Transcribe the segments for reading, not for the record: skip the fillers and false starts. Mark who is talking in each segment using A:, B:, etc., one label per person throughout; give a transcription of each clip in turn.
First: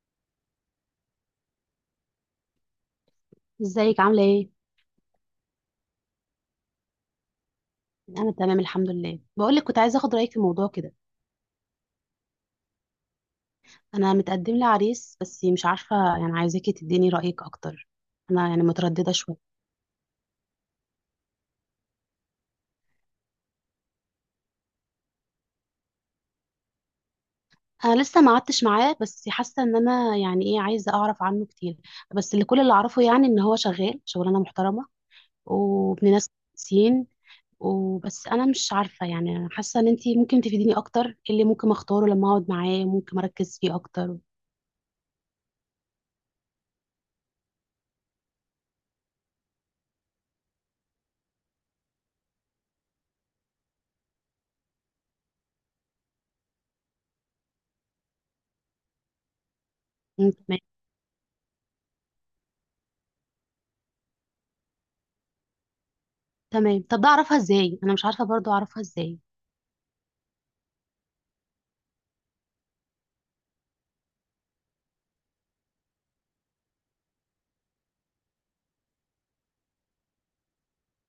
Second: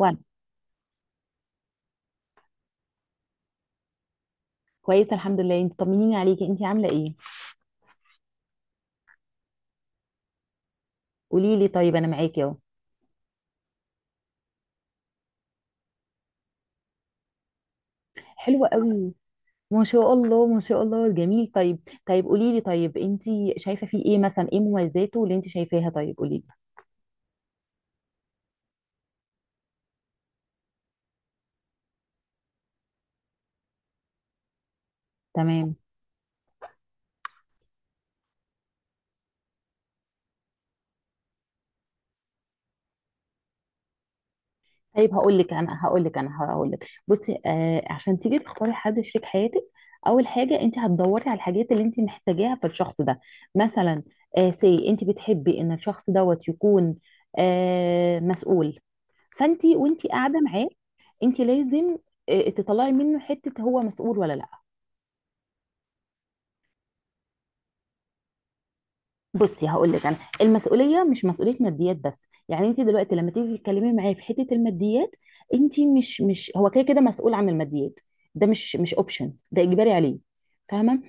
A: وانا
B: ازيك؟ عامله ايه؟
A: كويسه الحمد لله، انت طمنيني عليكي، انت عامله ايه؟
B: انا تمام الحمد لله. بقول لك كنت عايزه اخد رايك في موضوع كده.
A: قولي لي، طيب انا معاكي اهو.
B: انا متقدم لي عريس بس مش عارفه، يعني عايزاكي تديني رايك اكتر. انا يعني
A: حلوه
B: متردده
A: قوي.
B: شويه.
A: ما شاء الله ما شاء الله، جميل. طيب، طيب قولي لي، طيب انت شايفه فيه ايه؟ مثلا، ايه مميزاته اللي انت شايفاها؟ طيب قولي لي.
B: انا لسه ما قعدتش معاه بس حاسه ان انا يعني ايه، عايزه اعرف عنه كتير. بس كل اللي اعرفه يعني ان هو شغال شغلانه محترمه،
A: تمام.
B: وابن ناس كويسين. وبس انا مش عارفه، يعني حاسه ان انتي ممكن تفيديني اكتر. ايه اللي ممكن اختاره لما اقعد معاه؟ ممكن اركز فيه اكتر.
A: طيب هقول لك بصي، عشان تيجي تختاري حد شريك حياتك. اول حاجه، انت هتدوري على الحاجات اللي انت محتاجاها في الشخص ده. مثلا، سي انت بتحبي ان الشخص دوت يكون مسؤول. فانت وانت
B: مم،
A: قاعده
B: تمام.
A: معاه، انت لازم، تطلعي منه حته هو مسؤول ولا لا.
B: تمام. طب ده اعرفها ازاي؟ انا مش عارفه برضو اعرفها ازاي.
A: بصي، هقول لك انا المسؤوليه مش مسؤوليه ماديات بس. يعني انت دلوقتي لما تيجي تتكلمي معايا في حته الماديات، انت مش، هو كده كده مسؤول عن الماديات. ده مش اوبشن، ده اجباري عليه. فاهمه؟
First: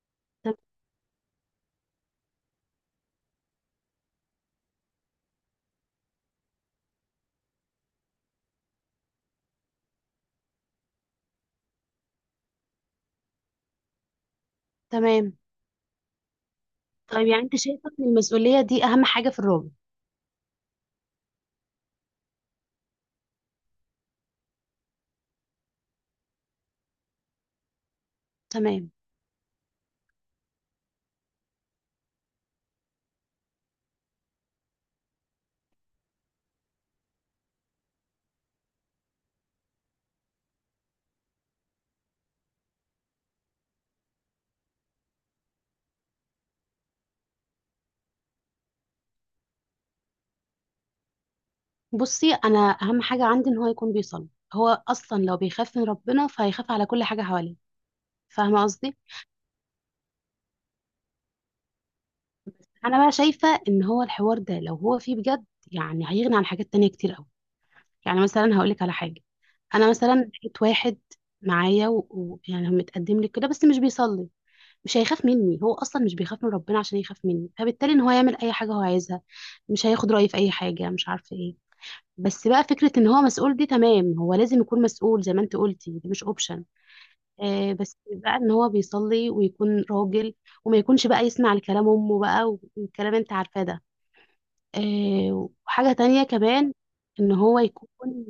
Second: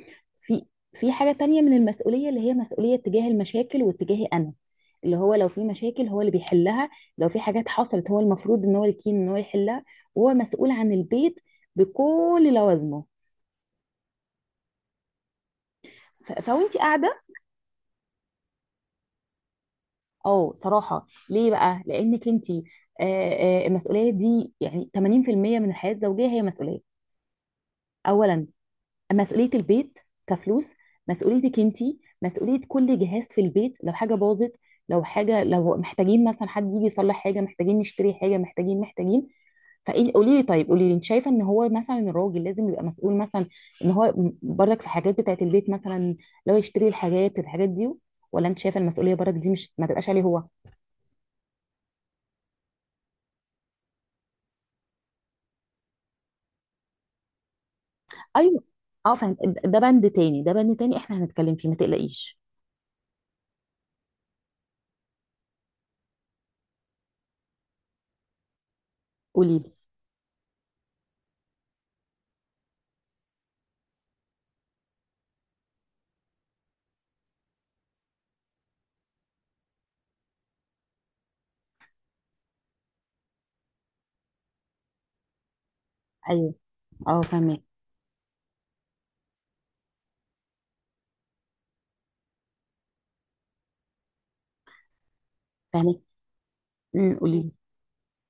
A: في في حاجه تانية من المسؤوليه، اللي هي مسؤوليه تجاه المشاكل واتجاهي انا. اللي هو لو في مشاكل، هو اللي بيحلها. لو في حاجات حصلت، هو المفروض ان هو الكين ان هو يحلها. وهو مسؤول عن البيت بكل لوازمه.
B: تمام.
A: فوانت قاعده.
B: طيب يعني انت شايفه ان المسؤوليه دي اهم حاجه في الراجل؟
A: اه صراحة، ليه بقى؟ لأنك انتي، المسؤولية دي يعني 80% من الحياة الزوجية، هي مسؤولية. أولا،
B: تمام.
A: مسؤولية البيت، كفلوس. مسؤوليتك انتي، مسؤولية كل جهاز في البيت لو حاجة باظت. لو حاجة، لو محتاجين مثلا حد يجي يصلح حاجة، محتاجين نشتري حاجة، محتاجين. فقولي لي، طيب قولي لي، انت شايفه ان هو مثلا الراجل لازم يبقى مسؤول مثلا، ان هو برضك في حاجات بتاعت البيت مثلا، لو يشتري الحاجات دي؟ ولا انت شايفه المسؤوليه برضك دي مش ما تبقاش عليه هو؟
B: بصي، انا اهم حاجه عندي ان هو يكون بيصلي. هو اصلا لو بيخاف من ربنا فهيخاف على كل حاجه حواليه.
A: ايوه.
B: فاهمه قصدي؟
A: اه فاهم، ده بند تاني، احنا هنتكلم فيه ما تقلقيش.
B: انا بقى شايفه ان هو الحوار ده لو هو فيه بجد، يعني هيغني عن حاجات تانية كتير قوي. يعني مثلا هقول لك على حاجه.
A: قولي لي.
B: انا مثلا لقيت واحد معايا، ويعني متقدم لي كده بس مش بيصلي. مش هيخاف مني، هو اصلا مش بيخاف من ربنا عشان يخاف مني. فبالتالي ان هو يعمل اي حاجه هو عايزها، مش هياخد رايي في اي حاجه، مش عارفه ايه. بس بقى فكرة ان هو مسؤول دي تمام، هو لازم يكون مسؤول زي ما انت قلتي، دي مش
A: ايوه.
B: اوبشن.
A: اه، فاهمك
B: بس بقى ان هو بيصلي ويكون راجل، وما يكونش بقى يسمع لكلام امه بقى، والكلام انت عارفاه ده. وحاجة
A: فاهمك
B: تانية كمان، ان
A: قولي لي.
B: هو يكون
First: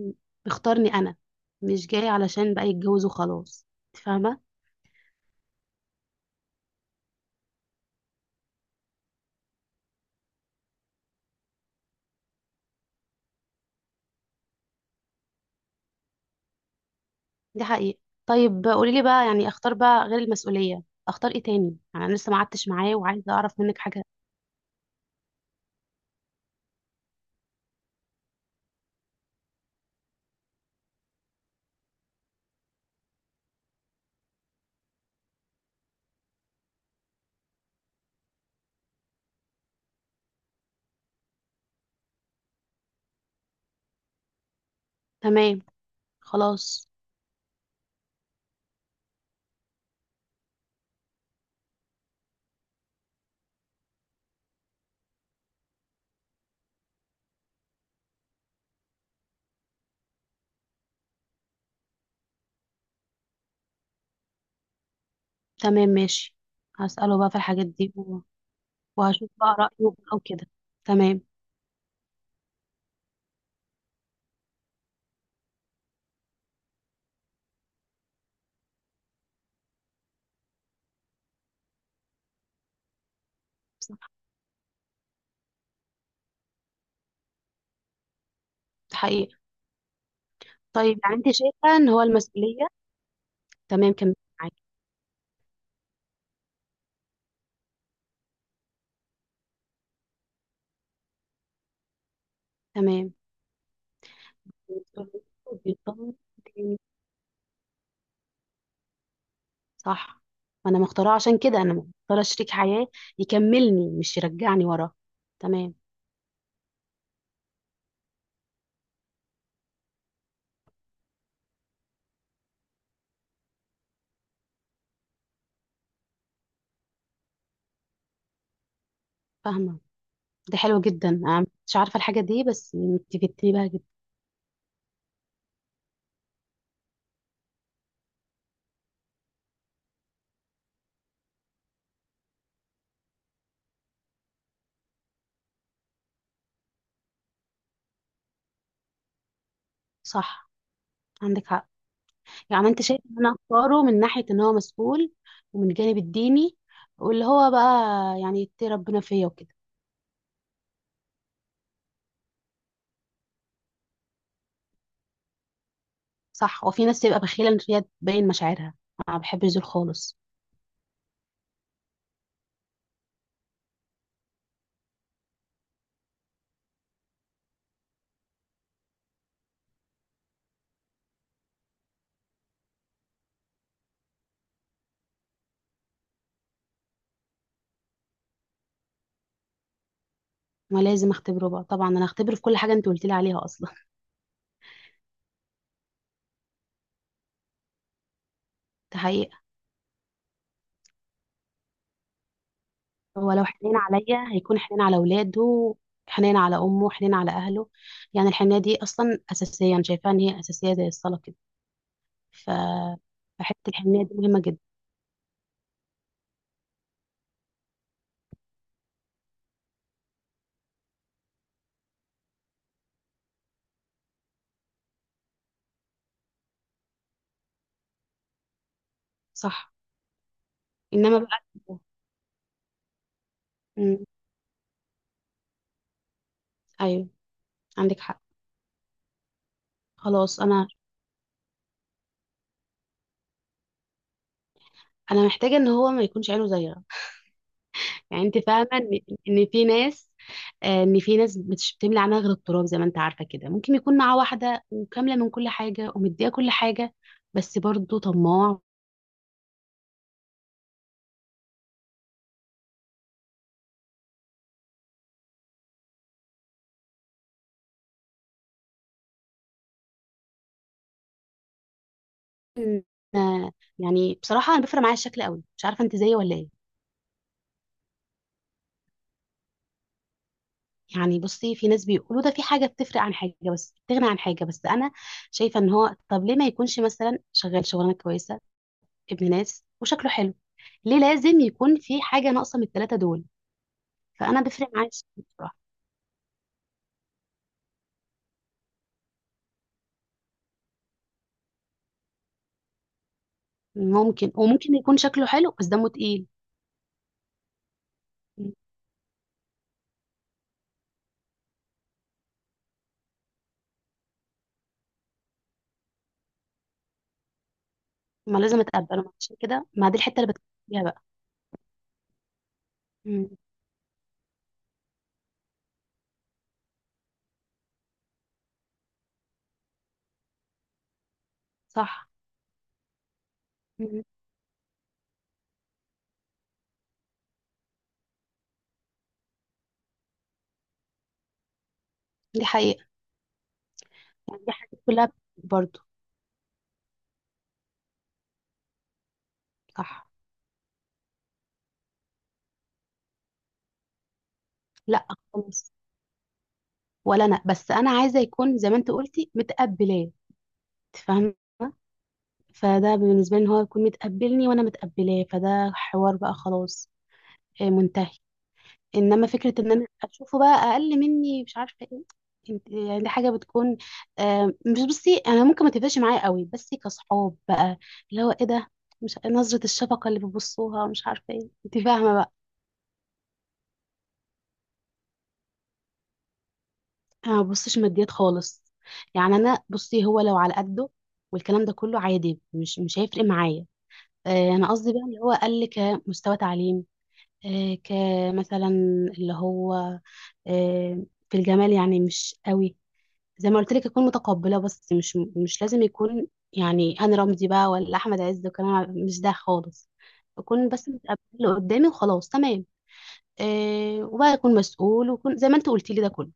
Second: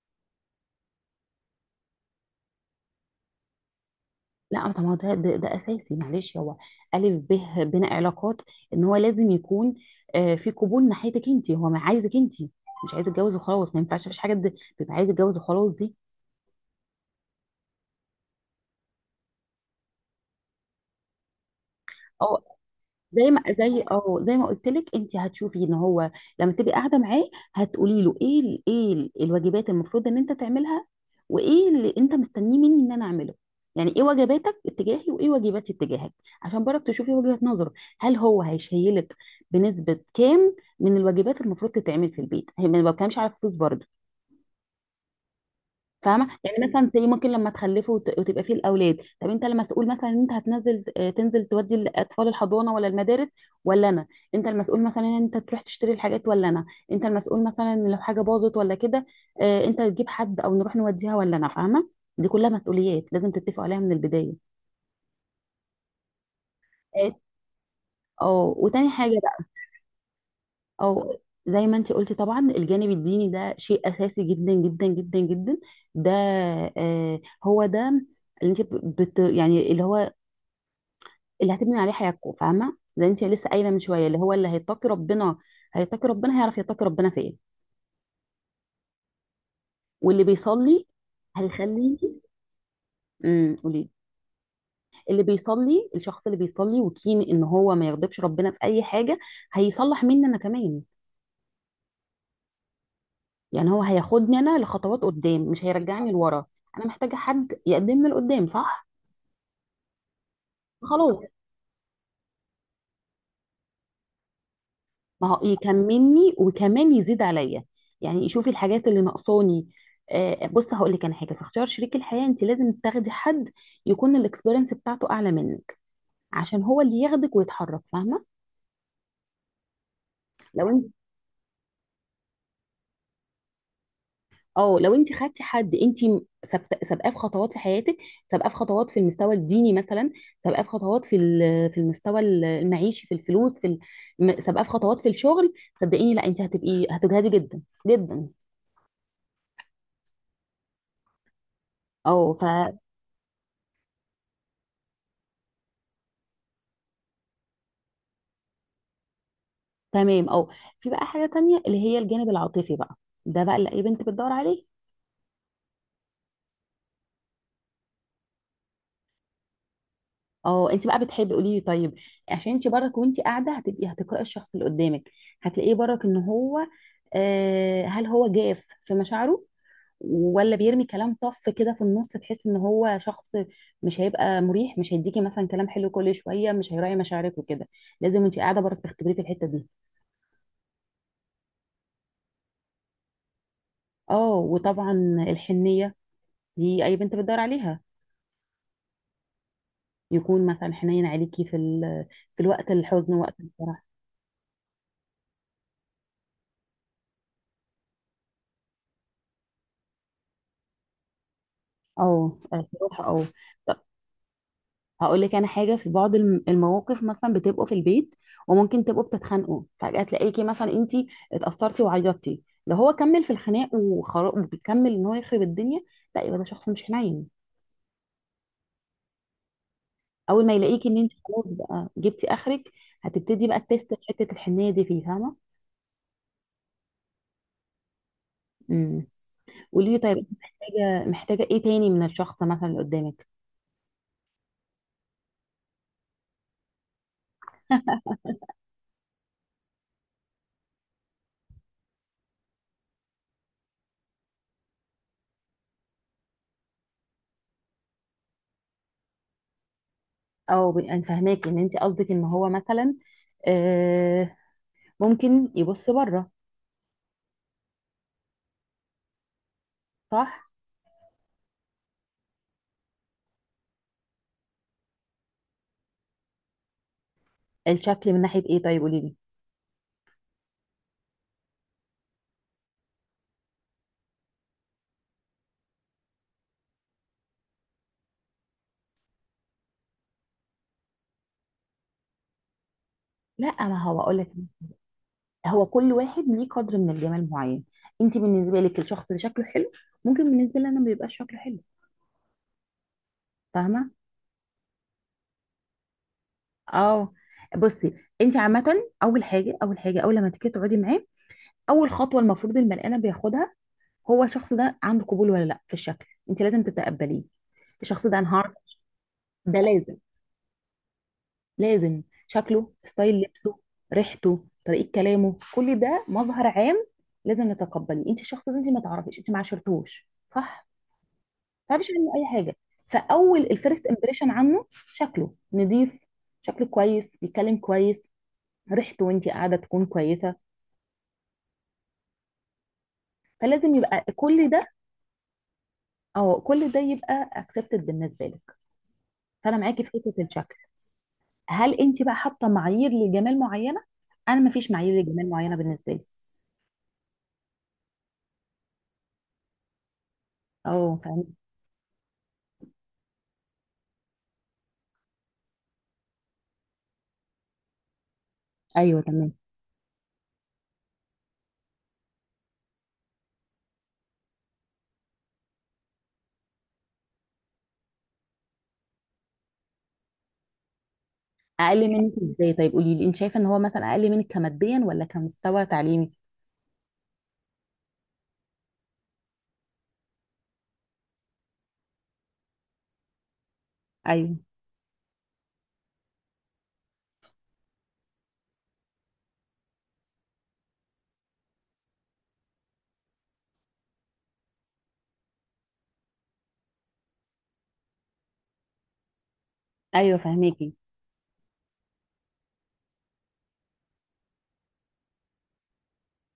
B: بيختارني انا، مش جاي علشان بقى يتجوز وخلاص. انت فاهمة؟
A: لا طب ما هو ده اساسي. معلش هو الف ب بين علاقات، ان هو لازم يكون، في قبول ناحيتك انت، هو ما عايزك انت. مش عايز يتجوز وخلاص، ما ينفعش مفيش حاجه تبقى عايز يتجوز وخلاص دي.
B: دي حقيقة. طيب قولي لي بقى، يعني اختار بقى غير المسؤولية اختار ايه تاني؟ يعني انا لسه ما
A: اه،
B: قعدتش معاه
A: زي
B: وعايزة
A: ما
B: اعرف منك
A: زي
B: حاجة.
A: اه زي ما قلت لك، انت هتشوفي ان هو لما تبقي قاعده معاه، هتقولي له ايه الواجبات المفروض ان انت تعملها، وايه اللي انت مستنيه مني ان انا اعمله. يعني ايه واجباتك اتجاهي، وايه واجباتي اتجاهك، عشان برضك تشوفي وجهة نظره. هل هو هيشيلك بنسبه كام من الواجبات المفروض تتعمل في البيت؟ هي ما بتكلمش على الفلوس برضه،
B: تمام.
A: فاهمه؟ يعني
B: خلاص.
A: مثلا زي، ممكن لما تخلفوا وتبقى فيه الاولاد، طب انت المسؤول مثلا ان انت هتنزل آه، تنزل تودي الاطفال الحضانه ولا المدارس؟ ولا انا؟ انت المسؤول مثلا ان انت تروح تشتري الحاجات، ولا انا؟ انت المسؤول مثلا إن لو حاجه باظت ولا كده، انت تجيب حد او نروح نوديها، ولا انا؟ فاهمه. دي كلها مسؤوليات لازم تتفقوا عليها من البدايه.
B: تمام ماشي، هسأله بقى في الحاجات دي
A: اه وتاني حاجه
B: وهشوف
A: بقى،
B: بقى رأيه أو كده.
A: او
B: تمام.
A: زي ما انت قلتي، طبعا الجانب الديني ده شيء اساسي جدا جدا جدا جدا. ده، هو ده اللي انت يعني اللي هو اللي هتبني عليه حياتكم. فاهمه؟ زي انت لسه قايله من شويه
B: صح.
A: اللي هو اللي هيتقي ربنا. هيتقي ربنا، هيعرف يتقي ربنا فين.
B: ده حقيقة.
A: واللي بيصلي
B: طيب يعني أنت شايفة إن هو
A: هيخليكي.
B: المسؤولية؟
A: قولي.
B: تمام كمل، معاكي.
A: اللي بيصلي، الشخص اللي بيصلي وكين ان هو ما يغضبش ربنا في اي حاجه، هيصلح مني انا كمان.
B: تمام.
A: يعني هو هياخدني انا لخطوات
B: المسؤولية
A: قدام، مش هيرجعني
B: وبيطمن
A: لورا.
B: تاني.
A: انا محتاجه حد يقدمني لقدام، صح.
B: صح. ما أنا مختارة،
A: خلاص،
B: عشان كده أنا مختارة شريك حياة يكملني مش يرجعني ورا.
A: ما هو
B: تمام.
A: يكملني وكمان يزيد عليا. يعني يشوف الحاجات اللي ناقصاني. بص، هقول لك انا حاجه في اختيار شريك الحياه، انت لازم تاخدي حد يكون الاكسبيرينس بتاعته اعلى منك، عشان هو اللي ياخدك ويتحرك. فاهمه؟
B: فاهمة. ده
A: لو
B: حلو
A: انت
B: جدا، أنا مش عارفة الحاجة دي بس أنت فدتني بها جدا.
A: اه لو انت خدتي حد انت سابقاه في خطوات في حياتك، سابقاه في خطوات في المستوى الديني مثلا، سابقاه في خطوات في في المستوى المعيشي في الفلوس سابقاه في خطوات في الشغل. صدقيني لا، انت هتبقي هتجهدي جدا جدا.
B: صح عندك حق. يعني
A: اه.
B: انت شايف ان انا اختاره من ناحية ان هو مسؤول، ومن الجانب الديني، واللي هو بقى يعني يتقي ربنا فيا وكده.
A: تمام، اه. في بقى حاجة تانية اللي هي الجانب العاطفي بقى، ده بقى اللي اي بنت بتدور عليه.
B: صح. وفي ناس تبقى بخيلة ان هي تبين مشاعرها، انا ما بحبش دول خالص.
A: اه، انت بقى بتحبي، قولي لي طيب. عشان انت برك وانت قاعدة هتبقي هتقرأي الشخص اللي قدامك، هتلاقيه برك ان هو، هل هو جاف في مشاعره؟ ولا بيرمي كلام طف كده في النص تحس ان هو شخص مش هيبقى مريح، مش هيديكي مثلا كلام حلو كل شوية، مش هيراعي مشاعرك وكده. لازم وانت قاعدة برك تختبريه في الحتة دي.
B: ما لازم اختبره بقى، طبعا انا هختبره في كل حاجة انت قلت لي عليها اصلا.
A: اه وطبعا الحنية دي اي بنت بتدور عليها.
B: ده حقيقة.
A: يكون مثلا حنين عليكي في ال في الوقت الحزن،
B: هو
A: وقت
B: لو حنين
A: الفرح.
B: عليا هيكون حنين على اولاده، حنين على امه، حنين على اهله. يعني الحنية دي اصلا اساسية، انا شايفاها ان هي اساسية زي الصلاة كده. ف
A: الفرح، اه.
B: فحتة
A: طب،
B: الحنية دي مهمة جدا.
A: هقول لك انا حاجه في بعض المواقف، مثلا بتبقوا في البيت وممكن تبقوا بتتخانقوا فجاه تلاقيكي مثلا انت اتاثرتي وعيطتي، لو هو كمل في الخناق وبيكمل ان هو يخرب الدنيا، لا، يبقى ده شخص مش حنين.
B: صح.
A: اول ما يلاقيكي ان انت
B: انما بقى.
A: خلاص بقى جبتي اخرك، هتبتدي بقى تست
B: مم.
A: حته الحنيه دي فيه. فاهمه؟
B: ايوه، عندك حق.
A: امم قولي لي طيب، انت
B: خلاص، انا
A: محتاجه ايه تاني من الشخص مثلا اللي قدامك؟
B: انا محتاجه ان هو ما يكونش عينه زيغه. يعني انت فاهمه ان ان في ناس آه، ان في ناس مش بتملي عينها غير التراب، زي ما انت عارفه كده. ممكن يكون معاه واحده وكامله من كل حاجه ومديها كل حاجه، بس برضه طماع.
A: انا فاهماك ان انت قصدك ان هو مثلا ممكن يبص بره، صح.
B: آه، يعني بصراحه انا بيفرق معايا الشكل قوي، مش عارفه انت زيي ولا ايه.
A: الشكل من ناحية ايه؟ طيب قولي لي.
B: يعني بصي، في ناس بيقولوا ده في حاجه بتفرق عن حاجه بس بتغني عن حاجه، بس انا شايفه ان هو طب ليه ما يكونش مثلا شغال شغلانه كويسه، ابن ناس وشكله حلو؟ ليه لازم يكون في حاجه ناقصه من الثلاثه دول؟
A: لا، ما هو اقول لك،
B: فانا بفرق معايا الشكل بصراحه.
A: هو كل واحد ليه قدر من الجمال معين. انت بالنسبة لك الشخص اللي شكله حلو، ممكن بالنسبة لي انا ما بيبقاش شكله حلو. فاهمة؟
B: ممكن، وممكن يكون شكله حلو بس دمه تقيل.
A: اه. بصي، انت
B: مم.
A: عامة، اول لما تيجي تقعدي معاه، اول خطوة المفروض البني ادم بياخدها، هو الشخص ده عنده قبول ولا لا في الشكل. انت لازم تتقبليه. الشخص ده انا
B: ما
A: هعرف.
B: لازم اتقبله، عشان
A: ده
B: كده ما
A: لازم،
B: دي الحته اللي بتكلم فيها بقى.
A: لازم. شكله، ستايل
B: مم.
A: لبسه، ريحته، طريقة كلامه، كل ده مظهر عام لازم نتقبليه. انت الشخص ده انت ما تعرفيش، انت ما عاشرتوش، صح. ما تعرفيش
B: صح.
A: عنه اي حاجة. فاول الفيرست
B: مم.
A: امبريشن عنه شكله نظيف، شكله كويس، بيتكلم كويس، ريحته وانت قاعدة تكون كويسة،
B: دي حقيقه.
A: فلازم يبقى
B: يعني
A: كل
B: دي
A: ده.
B: حاجات كلها برضو.
A: او كل ده يبقى اكسبتد بالنسبة لك. فانا معاكي في
B: صح.
A: حتة الشكل. هل انت بقى حاطة معايير لجمال معينة؟ انا ما فيش معايير
B: لا
A: لجمال معينة
B: خالص،
A: بالنسبة لي.
B: ولا انا، بس انا عايزه يكون زي ما انت قلتي متقبلاه.
A: اه،
B: أنت فاهمه.
A: فاهم.
B: فده بالنسبه لي ان هو يكون متقبلني وانا متقبلاه، فده حوار بقى خلاص، منتهي.
A: ايوه
B: انما
A: تمام.
B: فكره ان انا اشوفه بقى اقل مني مش عارفه ايه، انت يعني دي حاجه بتكون. مش بصي انا ممكن ما تبقاش معايا قوي بس كصحاب بقى، اللي هو ايه ده، مش نظره الشفقه اللي بيبصوها مش عارفه ايه، انت
A: اقل منك
B: فاهمه بقى.
A: ازاي؟ طيب قولي لي، انت شايفه ان هو مثلا اقل منك كماديا ولا كمستوى تعليمي؟
B: انا ما ببصش ماديات خالص. يعني انا بصي، هو لو على قده والكلام ده كله عادي، مش هيفرق معايا.
A: ايوه.
B: انا قصدي بقى اللي هو اقل كمستوى تعليم، كمثلا اللي هو في الجمال يعني مش قوي. زي ما قلت لك اكون متقبله، بس مش لازم يكون، يعني انا رمزي بقى ولا احمد عز وكلام مش ده خالص.
A: ايوه
B: اكون
A: فهميكي.
B: بس متقبله اللي قدامي وخلاص، تمام. إيه، وبقى اكون مسؤول وكون زي ما انت قلتي لي، ده كله.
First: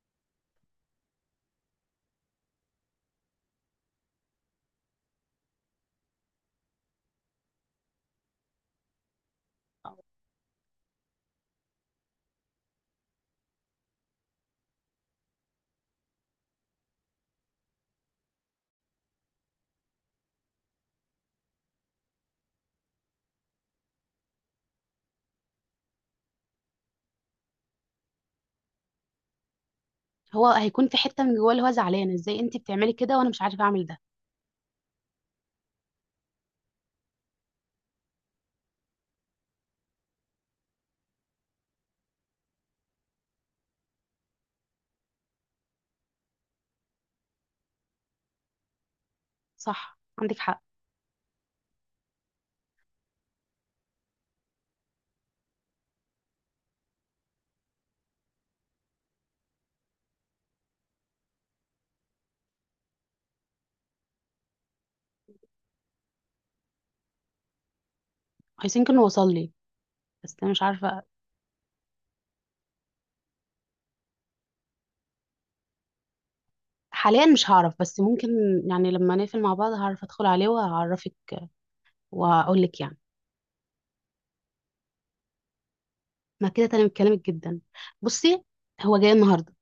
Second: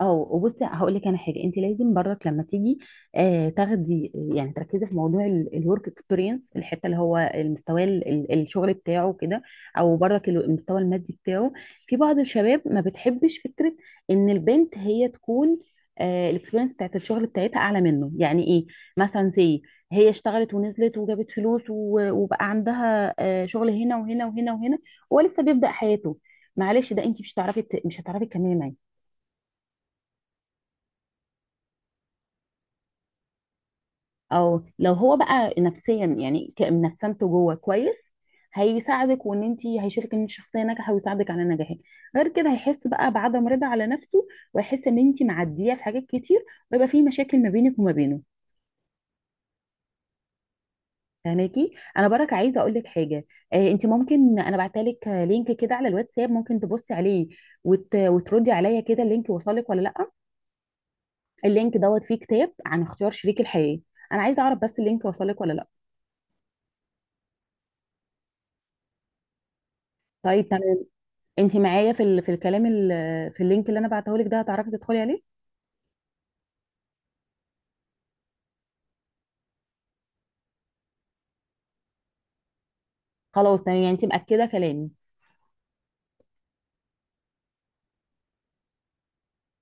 A: اه، وبصي، هقول لك انا حاجه، انت لازم برضك لما تيجي تاخدي يعني تركزي في موضوع الورك اكسبيرينس، الحته اللي هو المستوى الشغل بتاعه كده، او برضك المستوى المادي بتاعه. في بعض الشباب ما بتحبش فكره ان البنت هي تكون، الاكسبيرينس بتاعت الشغل بتاعتها اعلى منه. يعني ايه؟ مثلا زي، هي اشتغلت ونزلت وجابت فلوس، وبقى عندها شغل هنا وهنا وهنا وهنا، ولسه بيبدأ حياته. معلش، ده انت مش هتعرفي، مش هتعرفي تكملي معاه.
B: هو هيكون في حته من جواه اللي هو زعلان، ازاي انت بتعملي كده وانا مش عارفه اعمل ده؟
A: او لو هو بقى نفسيا يعني نفسانته جوه كويس، هيساعدك، وان انت هيشوفك ان الشخصيه ناجحه ويساعدك على نجاحك. غير كده هيحس بقى بعدم رضا على نفسه، ويحس ان انت معديه في حاجات كتير، ويبقى في مشاكل ما بينك وما بينه.
B: صح عندك حق.
A: فهماكي؟ انا برك عايزه اقول لك حاجه، انت ممكن، انا بعتلك لينك كده على الواتساب، ممكن تبصي عليه وتردي عليا كده اللينك وصلك ولا لا. اللينك دوت فيه كتاب عن اختيار شريك الحياه. انا عايزه اعرف بس اللينك وصلك ولا لا.
B: عايزين كنا، وصل لي. بس
A: طيب
B: انا مش
A: تمام.
B: عارفه
A: انت معايا في في الكلام في اللينك اللي انا بعته لك ده هتعرفي تدخلي عليه؟
B: حاليا، مش هعرف بس ممكن، يعني لما نقفل مع بعض هعرف ادخل عليه وهعرفك واقول لك يعني.
A: خلاص تمام. يعني انت مأكدة كلامي؟
B: ما كده تمام، كلامك جدا. بصي، هو جاي النهارده.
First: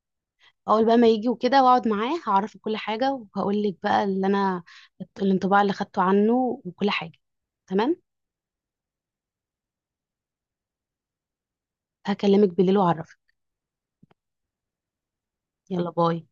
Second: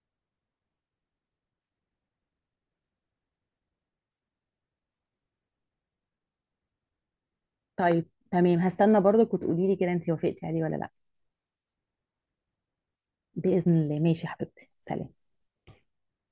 B: اول بقى ما يجي وكده واقعد معاه هعرفه كل حاجه، وهقول لك بقى اللي انا، الانطباع اللي خدته عنه وكل حاجه. تمام.
A: طيب تمام، هستنى برضك وتقولي لي كده انت وافقتي عليه ولا لا.
B: هكلمك بالليل واعرفك.
A: بإذن الله، ماشي يا حبيبتي، سلام.
B: يلا باي.